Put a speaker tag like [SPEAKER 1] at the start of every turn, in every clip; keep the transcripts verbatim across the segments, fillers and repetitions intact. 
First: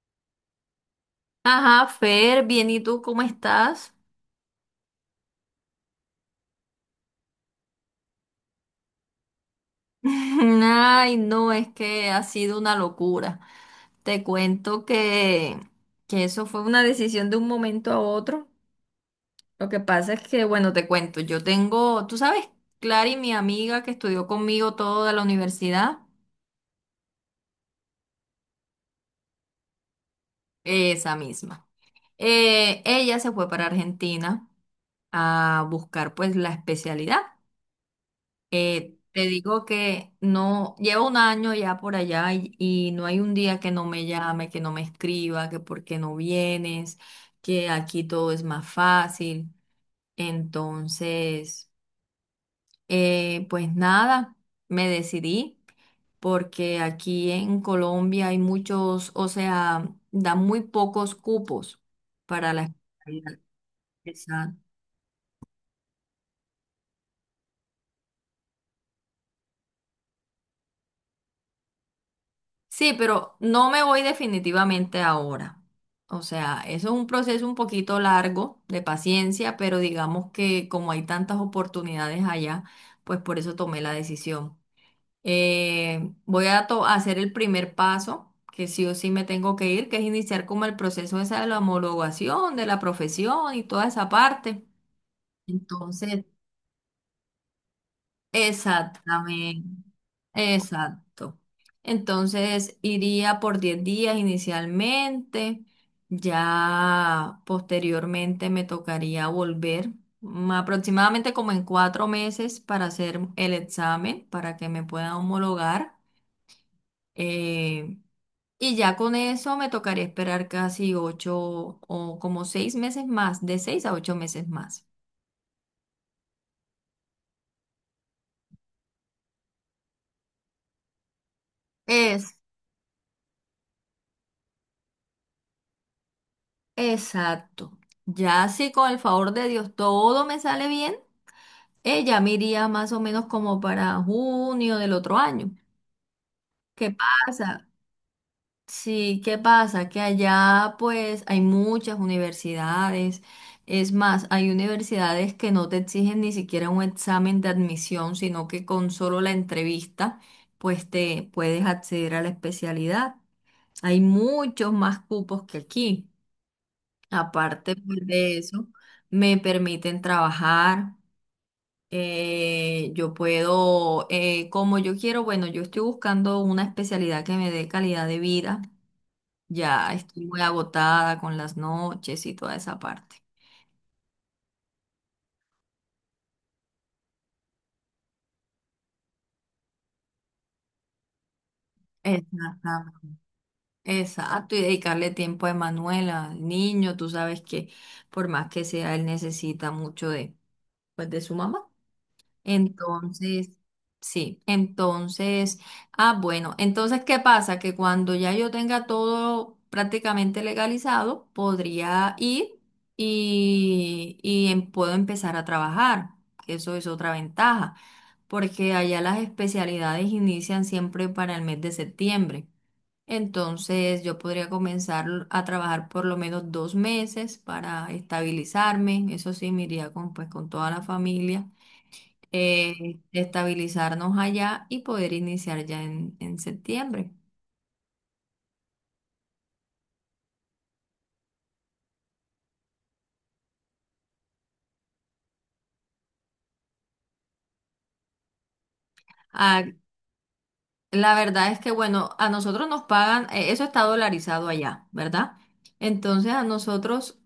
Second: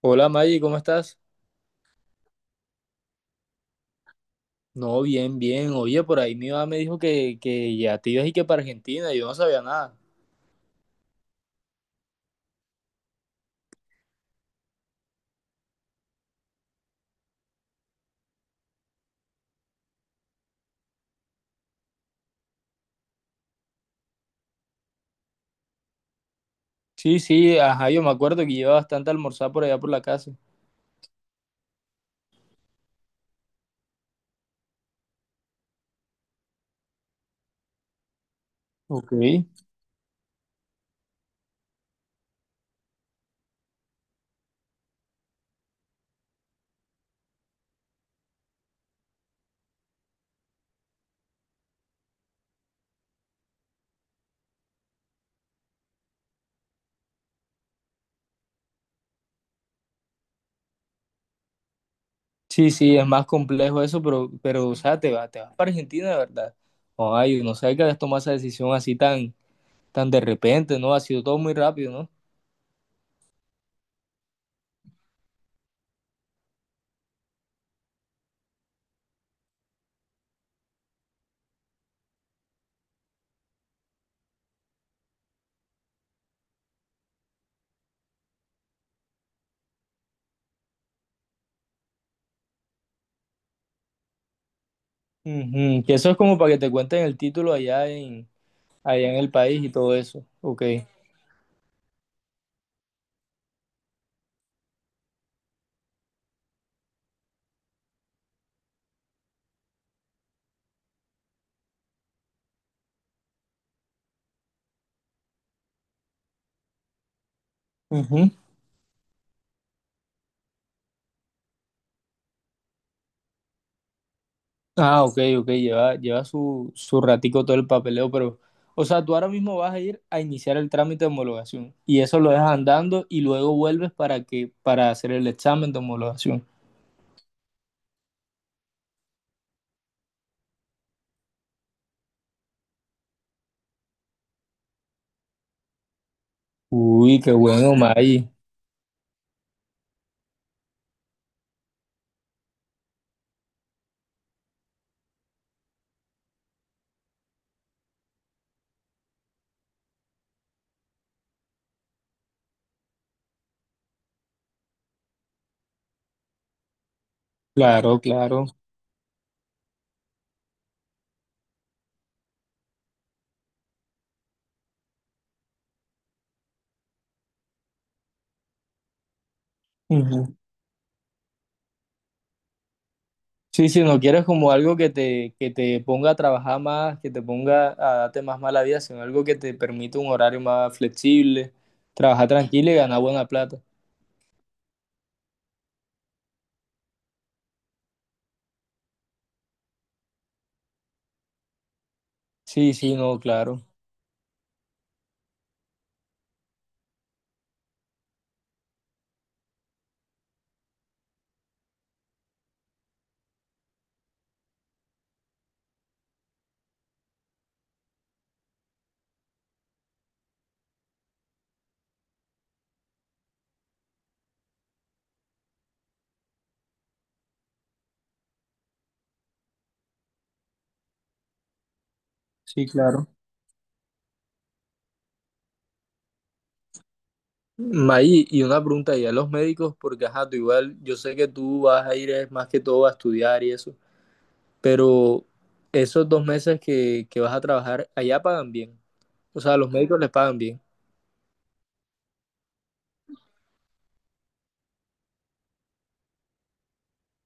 [SPEAKER 1] Hola Maggie, ¿cómo estás?
[SPEAKER 2] Ajá, Fer, bien, ¿y tú cómo estás?
[SPEAKER 1] No, bien, bien. Oye, por ahí mi mamá me dijo que, que ya te ibas y que para Argentina, yo no sabía nada.
[SPEAKER 2] Ay, no, es que ha sido una locura. Te cuento que, que eso fue una decisión de un momento a otro. Lo que pasa es que, bueno, te cuento, yo tengo, tú sabes, Clary, mi amiga que estudió conmigo todo de la universidad,
[SPEAKER 1] Sí, sí, ajá, yo me acuerdo que lleva bastante a almorzar por allá por la casa.
[SPEAKER 2] esa misma. Eh, ella se fue para Argentina a buscar pues la especialidad. Eh,
[SPEAKER 1] Ok.
[SPEAKER 2] te digo que no, llevo un año ya por allá y, y no hay un día que no me llame, que no me escriba, que por qué no vienes, que aquí todo es más fácil. Entonces, eh, pues nada, me decidí porque aquí en Colombia hay muchos, o sea, dan muy pocos cupos para la
[SPEAKER 1] Sí, sí, es más
[SPEAKER 2] especialidad.
[SPEAKER 1] complejo eso, pero, pero, o sea, te vas, te vas para Argentina de verdad. Ay, no sabía que habías tomado esa decisión así tan, tan de repente, ¿no? Ha sido todo muy rápido, ¿no?
[SPEAKER 2] Sí, pero no me voy definitivamente ahora. O sea, eso es un proceso un poquito largo de paciencia, pero digamos que como hay tantas oportunidades allá, pues por eso tomé la decisión. Eh, voy a to- a hacer el primer paso, que sí o sí me tengo que ir, que es iniciar como el proceso esa de la homologación, de la profesión y toda esa parte.
[SPEAKER 1] Ujú, que eso es
[SPEAKER 2] Entonces,
[SPEAKER 1] como para que te cuenten el título allá en, allá en el país
[SPEAKER 2] exactamente.
[SPEAKER 1] y todo eso. Ok.
[SPEAKER 2] Exacto. Entonces iría por diez días inicialmente, ya posteriormente me tocaría volver, mm, aproximadamente como en cuatro meses para hacer el examen, para que me puedan homologar. eh,
[SPEAKER 1] Ujú.
[SPEAKER 2] y ya con eso me tocaría esperar casi ocho o como seis meses más, de seis a ocho meses más.
[SPEAKER 1] Ah, ok, ok, lleva, lleva su, su ratico todo el papeleo, pero, o sea, tú ahora mismo vas a ir a iniciar el trámite de homologación y eso lo
[SPEAKER 2] Es,
[SPEAKER 1] dejas andando y luego vuelves para que, para hacer el examen de homologación.
[SPEAKER 2] exacto. Ya si con el favor de Dios todo me sale bien. Ella me iría más o menos como para junio del otro año. ¿Qué
[SPEAKER 1] Uy, qué
[SPEAKER 2] pasa?
[SPEAKER 1] bueno, May.
[SPEAKER 2] Sí, ¿qué pasa? Que allá pues hay muchas universidades. Es más, hay universidades que no te exigen ni siquiera un examen de admisión, sino que con solo la entrevista pues te puedes acceder a la especialidad. Hay muchos más cupos que aquí. Aparte pues,
[SPEAKER 1] Claro,
[SPEAKER 2] de
[SPEAKER 1] claro.
[SPEAKER 2] eso, me permiten trabajar. Eh, yo puedo, eh, como yo quiero, bueno, yo estoy buscando una especialidad que me dé calidad de vida. Ya estoy
[SPEAKER 1] Ujú.
[SPEAKER 2] muy agotada con las noches y toda esa parte.
[SPEAKER 1] Sí, si no quieres como algo que te, que te ponga a trabajar más, que te ponga a darte más mala vida, sino algo que te permita un horario más flexible, trabajar tranquilo y ganar
[SPEAKER 2] Exactamente.
[SPEAKER 1] buena plata.
[SPEAKER 2] Exacto, y dedicarle tiempo a Emanuela, al niño, tú sabes que por más que sea, él necesita mucho de, pues, de su mamá.
[SPEAKER 1] Sí, sí, no,
[SPEAKER 2] Entonces,
[SPEAKER 1] claro.
[SPEAKER 2] sí, entonces, ah, bueno, entonces, ¿qué pasa? Que cuando ya yo tenga todo prácticamente legalizado, podría ir y, y em- puedo empezar a trabajar. Eso es otra ventaja, porque allá las especialidades inician siempre para el mes de septiembre. Entonces, yo podría comenzar a trabajar por lo menos dos meses para estabilizarme. Eso sí, me iría con, pues, con toda la familia
[SPEAKER 1] Sí,
[SPEAKER 2] eh,
[SPEAKER 1] claro.
[SPEAKER 2] estabilizarnos allá y poder iniciar ya en, en septiembre.
[SPEAKER 1] May, y una pregunta y a los médicos, porque ajá, tú igual, yo sé que tú vas a ir es más que todo a estudiar y eso, pero esos dos meses que, que vas a trabajar, allá pagan bien. O sea, a
[SPEAKER 2] Ah,
[SPEAKER 1] los médicos les pagan bien.
[SPEAKER 2] la verdad es que, bueno, a nosotros nos pagan, eh, eso está dolarizado allá, ¿verdad? Entonces a nosotros,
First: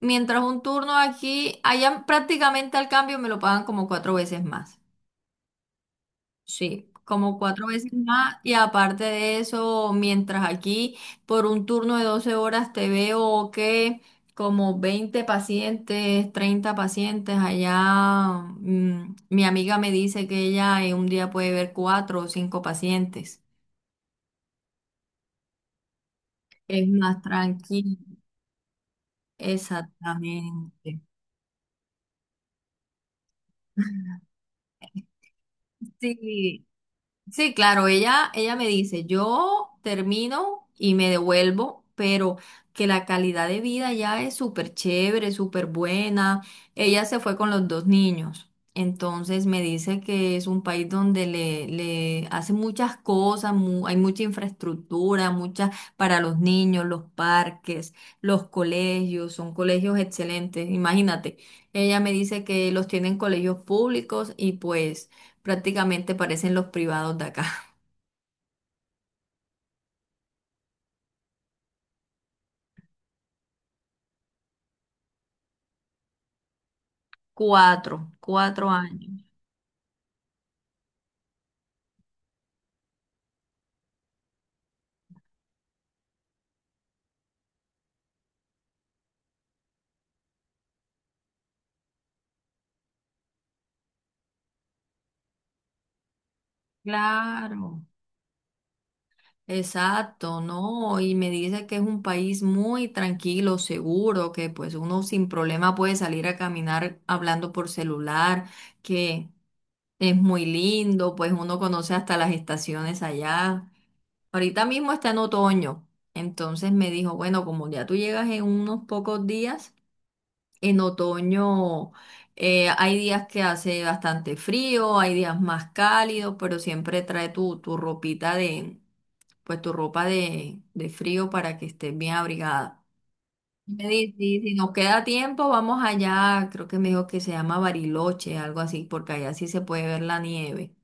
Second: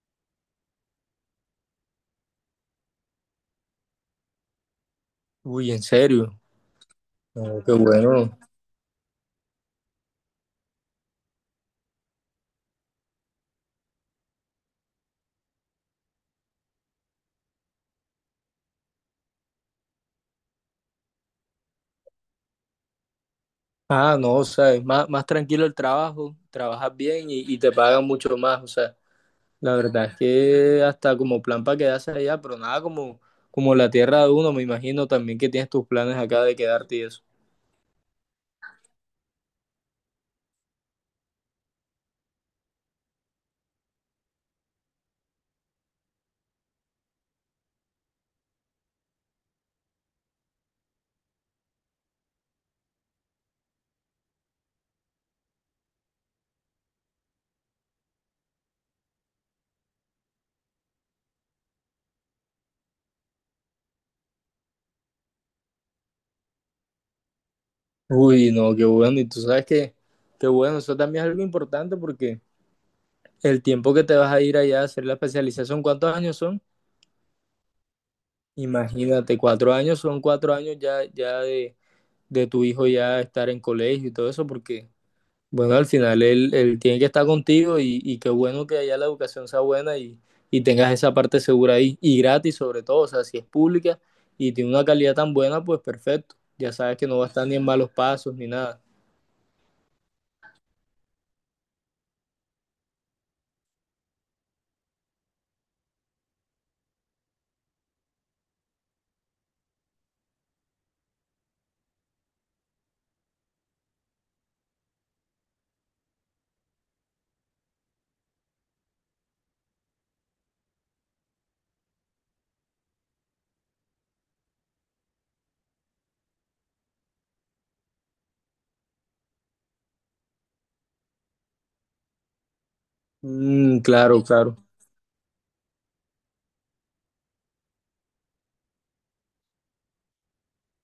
[SPEAKER 2] mientras un turno aquí, allá prácticamente al cambio me lo pagan como cuatro veces más.
[SPEAKER 1] Uy, en serio.
[SPEAKER 2] Sí, como
[SPEAKER 1] No,
[SPEAKER 2] cuatro
[SPEAKER 1] qué
[SPEAKER 2] veces más
[SPEAKER 1] bueno.
[SPEAKER 2] y aparte de eso, mientras aquí por un turno de doce horas te veo que como veinte pacientes, treinta pacientes allá, mm, mi amiga me dice que ella en un día puede ver cuatro o cinco pacientes.
[SPEAKER 1] Ah, no, o sea, es más, más tranquilo el trabajo,
[SPEAKER 2] Es
[SPEAKER 1] trabajas
[SPEAKER 2] más
[SPEAKER 1] bien y, y te
[SPEAKER 2] tranquilo.
[SPEAKER 1] pagan mucho más. O sea, la verdad es que
[SPEAKER 2] Exactamente.
[SPEAKER 1] hasta como plan para quedarse allá, pero nada como, como la tierra de uno, me imagino también que tienes tus planes acá de
[SPEAKER 2] Sí,
[SPEAKER 1] quedarte y eso.
[SPEAKER 2] sí, claro, ella, ella me dice, yo termino y me devuelvo, pero que la calidad de vida ya es súper chévere, súper buena. Ella se fue con los dos niños, entonces me dice que es un país donde le, le hacen muchas cosas, mu- hay mucha infraestructura, mucha para los niños, los parques, los colegios, son colegios excelentes, imagínate. Ella me dice que los tienen colegios públicos y pues... Prácticamente parecen los privados de acá.
[SPEAKER 1] Uy, no, qué bueno. Y tú sabes que, qué bueno, eso también es algo importante porque el tiempo que te vas a ir allá a hacer la especialización, ¿cuántos años son?
[SPEAKER 2] Cuatro, cuatro años.
[SPEAKER 1] Imagínate, cuatro años son cuatro años ya, ya de, de tu hijo ya estar en colegio y todo eso, porque, bueno, al final él, él tiene que estar contigo y, y qué bueno que allá la educación sea buena y, y tengas esa parte segura ahí y gratis sobre todo, o sea, si es pública y tiene una calidad tan buena, pues perfecto. Ya sabes que no va a estar ni en
[SPEAKER 2] Claro.
[SPEAKER 1] malos pasos ni nada.
[SPEAKER 2] Exacto, ¿no? Y me dice que es un país muy tranquilo, seguro, que pues uno sin problema puede salir a caminar hablando por celular, que es muy lindo, pues uno conoce hasta las estaciones allá. Ahorita mismo está en otoño, entonces me dijo, bueno, como ya tú llegas en unos pocos días. En otoño eh, hay días que hace bastante frío, hay días más cálidos, pero siempre trae tu, tu ropita de, pues tu ropa de, de frío para que estés bien abrigada.
[SPEAKER 1] Mm,
[SPEAKER 2] Me dice,
[SPEAKER 1] claro,
[SPEAKER 2] si si
[SPEAKER 1] claro.
[SPEAKER 2] nos queda tiempo, vamos allá, creo que me dijo que se llama Bariloche, algo así, porque allá sí se puede ver la nieve.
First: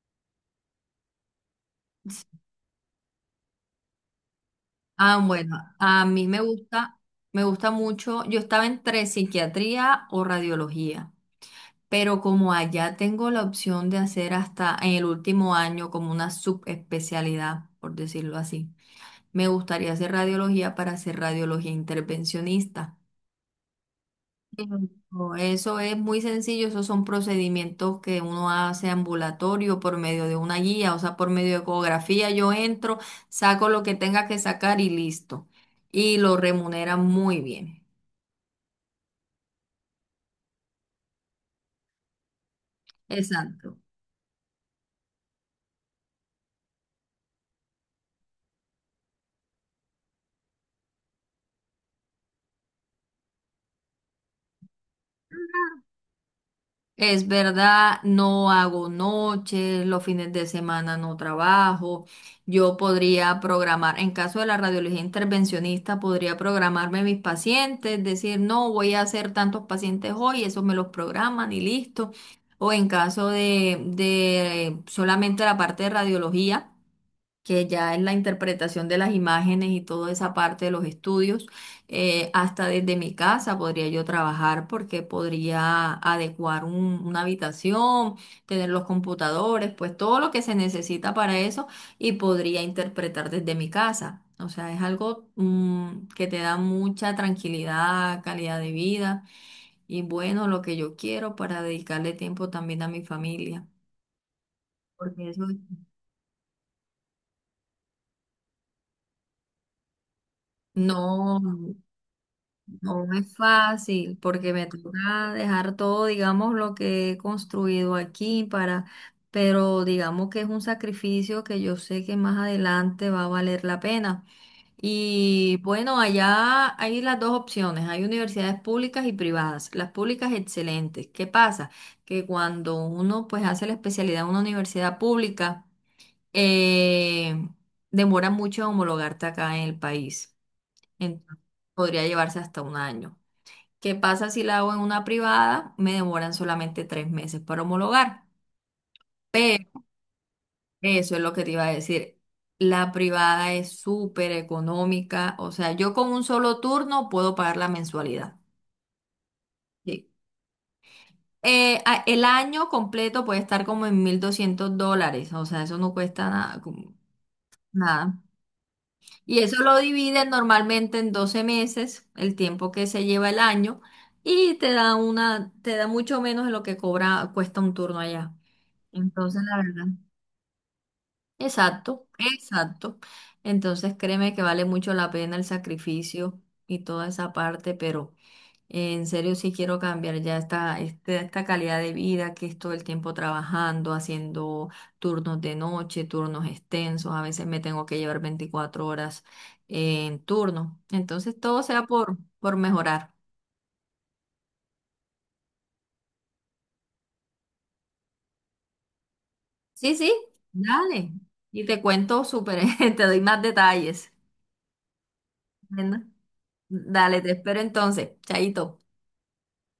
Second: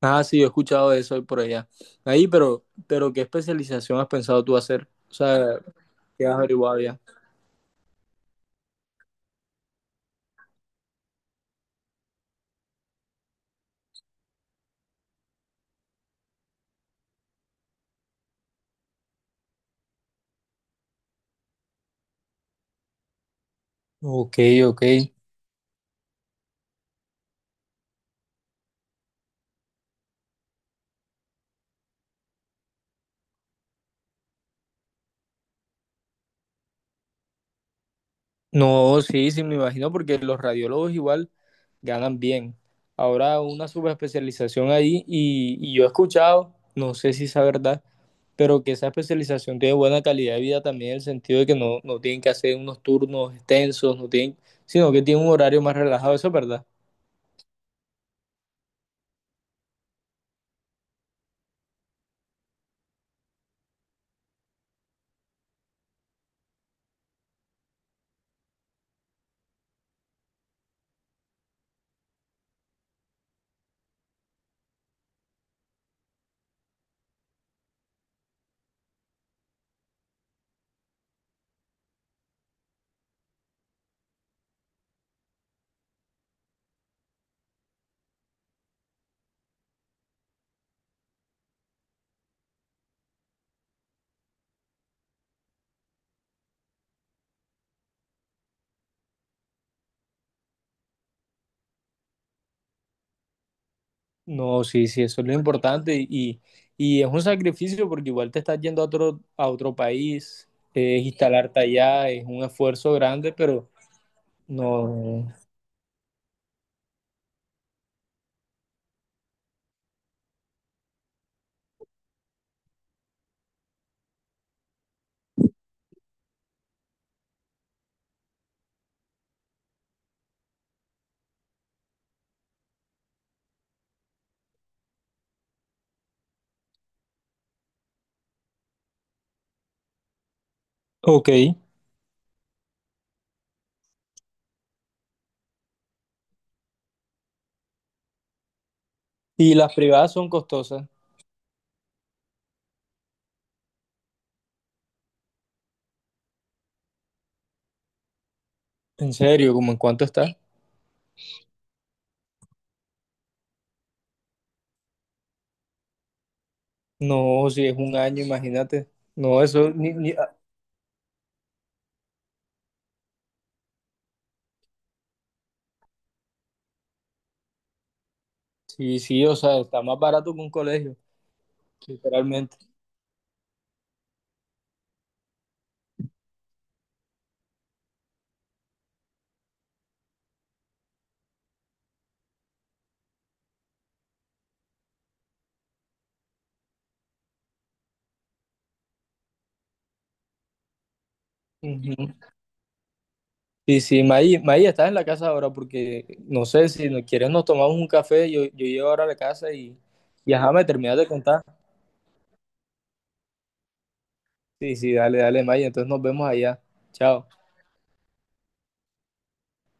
[SPEAKER 1] Ah, sí, yo he escuchado de eso ahí por allá. Ahí,
[SPEAKER 2] Sí.
[SPEAKER 1] pero, pero ¿qué especialización has pensado tú hacer? O
[SPEAKER 2] Ah, bueno,
[SPEAKER 1] sea,
[SPEAKER 2] a mí
[SPEAKER 1] ¿qué has
[SPEAKER 2] me
[SPEAKER 1] averiguado
[SPEAKER 2] gusta,
[SPEAKER 1] ya?
[SPEAKER 2] me gusta mucho, yo estaba entre psiquiatría o radiología. Pero como allá tengo la opción de hacer hasta en el último año como una subespecialidad, por decirlo así, me gustaría hacer radiología para hacer radiología intervencionista.
[SPEAKER 1] Ok, ok.
[SPEAKER 2] Pero eso es muy sencillo, esos son procedimientos que uno hace ambulatorio por medio de una guía, o sea, por medio de ecografía. Yo entro, saco lo que tenga que sacar y listo. Y lo remuneran muy bien.
[SPEAKER 1] No, sí, sí, me imagino porque los radiólogos igual ganan bien. Ahora
[SPEAKER 2] Exacto.
[SPEAKER 1] una subespecialización ahí y, y yo he escuchado, no sé si es verdad, pero que esa especialización tiene buena calidad de vida también en el sentido de que no, no tienen que hacer unos turnos extensos, no tienen, sino que tienen un horario más relajado, ¿eso es verdad?
[SPEAKER 2] Es verdad, no hago noches, los fines de semana no trabajo. Yo podría programar, en caso de la radiología intervencionista, podría programarme mis pacientes, decir, no, voy a hacer tantos pacientes hoy, eso me los programan y listo. O en caso de, de solamente la parte de radiología que ya es la interpretación de las imágenes y toda esa parte de los estudios, eh, hasta desde mi casa podría yo trabajar porque podría adecuar un- una habitación, tener los computadores, pues todo lo que se necesita para eso y podría interpretar desde mi casa. O sea, es algo, mm, que te da mucha tranquilidad, calidad de vida y bueno, lo que yo quiero para dedicarle tiempo también a mi familia,
[SPEAKER 1] No, sí, sí, eso
[SPEAKER 2] porque
[SPEAKER 1] es lo
[SPEAKER 2] eso
[SPEAKER 1] importante y, y es un sacrificio porque igual te estás yendo a otro, a otro país, es instalarte
[SPEAKER 2] no.
[SPEAKER 1] allá, es un esfuerzo
[SPEAKER 2] No es
[SPEAKER 1] grande, pero
[SPEAKER 2] fácil porque me
[SPEAKER 1] no.
[SPEAKER 2] toca dejar todo, digamos, lo que he construido aquí para, pero digamos que es un sacrificio que yo sé que más adelante va a valer la pena. Y bueno, allá hay las dos opciones, hay universidades públicas y privadas. Las públicas excelentes. ¿Qué pasa? Que cuando uno pues hace la especialidad en una universidad pública, eh, demora mucho en homologarte acá en el país.
[SPEAKER 1] Ok,
[SPEAKER 2] Entonces, podría llevarse hasta un año. ¿Qué pasa si la hago en una privada? Me demoran solamente tres meses para homologar.
[SPEAKER 1] y las
[SPEAKER 2] Pero
[SPEAKER 1] privadas son costosas,
[SPEAKER 2] eso es lo que te iba a decir. La privada es súper económica. O sea, yo con un solo turno puedo pagar la mensualidad.
[SPEAKER 1] en serio, ¿cómo en cuánto
[SPEAKER 2] Sí.
[SPEAKER 1] está?
[SPEAKER 2] Eh, a- el año completo puede estar como en mil doscientos dólares. O sea, eso no cuesta nada. Como
[SPEAKER 1] No, si es un
[SPEAKER 2] Nada.
[SPEAKER 1] año, imagínate.
[SPEAKER 2] Y
[SPEAKER 1] No,
[SPEAKER 2] eso
[SPEAKER 1] eso,
[SPEAKER 2] lo
[SPEAKER 1] ni, ni-
[SPEAKER 2] dividen
[SPEAKER 1] ah,
[SPEAKER 2] normalmente en doce meses, el tiempo que se lleva el año, y te da una, te da mucho menos de lo que cobra, cuesta un turno allá.
[SPEAKER 1] sí, sí, o
[SPEAKER 2] Entonces, la
[SPEAKER 1] sea, está
[SPEAKER 2] verdad.
[SPEAKER 1] más barato que un colegio,
[SPEAKER 2] Exacto,
[SPEAKER 1] literalmente.
[SPEAKER 2] exacto. Entonces, créeme que vale mucho la pena el sacrificio y toda esa parte, pero eh, en serio sí quiero cambiar ya esta, este- esta calidad de vida que es todo el tiempo trabajando, haciendo turnos de noche, turnos extensos. A veces me tengo que llevar veinticuatro horas en turno. Entonces, todo sea por, por mejorar.
[SPEAKER 1] Sí, sí, Maí, Maí, estás en la casa ahora porque no sé si no quieres nos tomamos un café, yo, yo llego ahora a la casa y,
[SPEAKER 2] Sí, sí,
[SPEAKER 1] y ajá, me terminas de
[SPEAKER 2] dale.
[SPEAKER 1] contar.
[SPEAKER 2] Y te cuento súper, te doy más detalles.
[SPEAKER 1] Sí, sí, dale, dale, Maí, entonces nos
[SPEAKER 2] Bueno.
[SPEAKER 1] vemos allá.
[SPEAKER 2] Dale,
[SPEAKER 1] Chao.
[SPEAKER 2] te espero entonces. Chaito.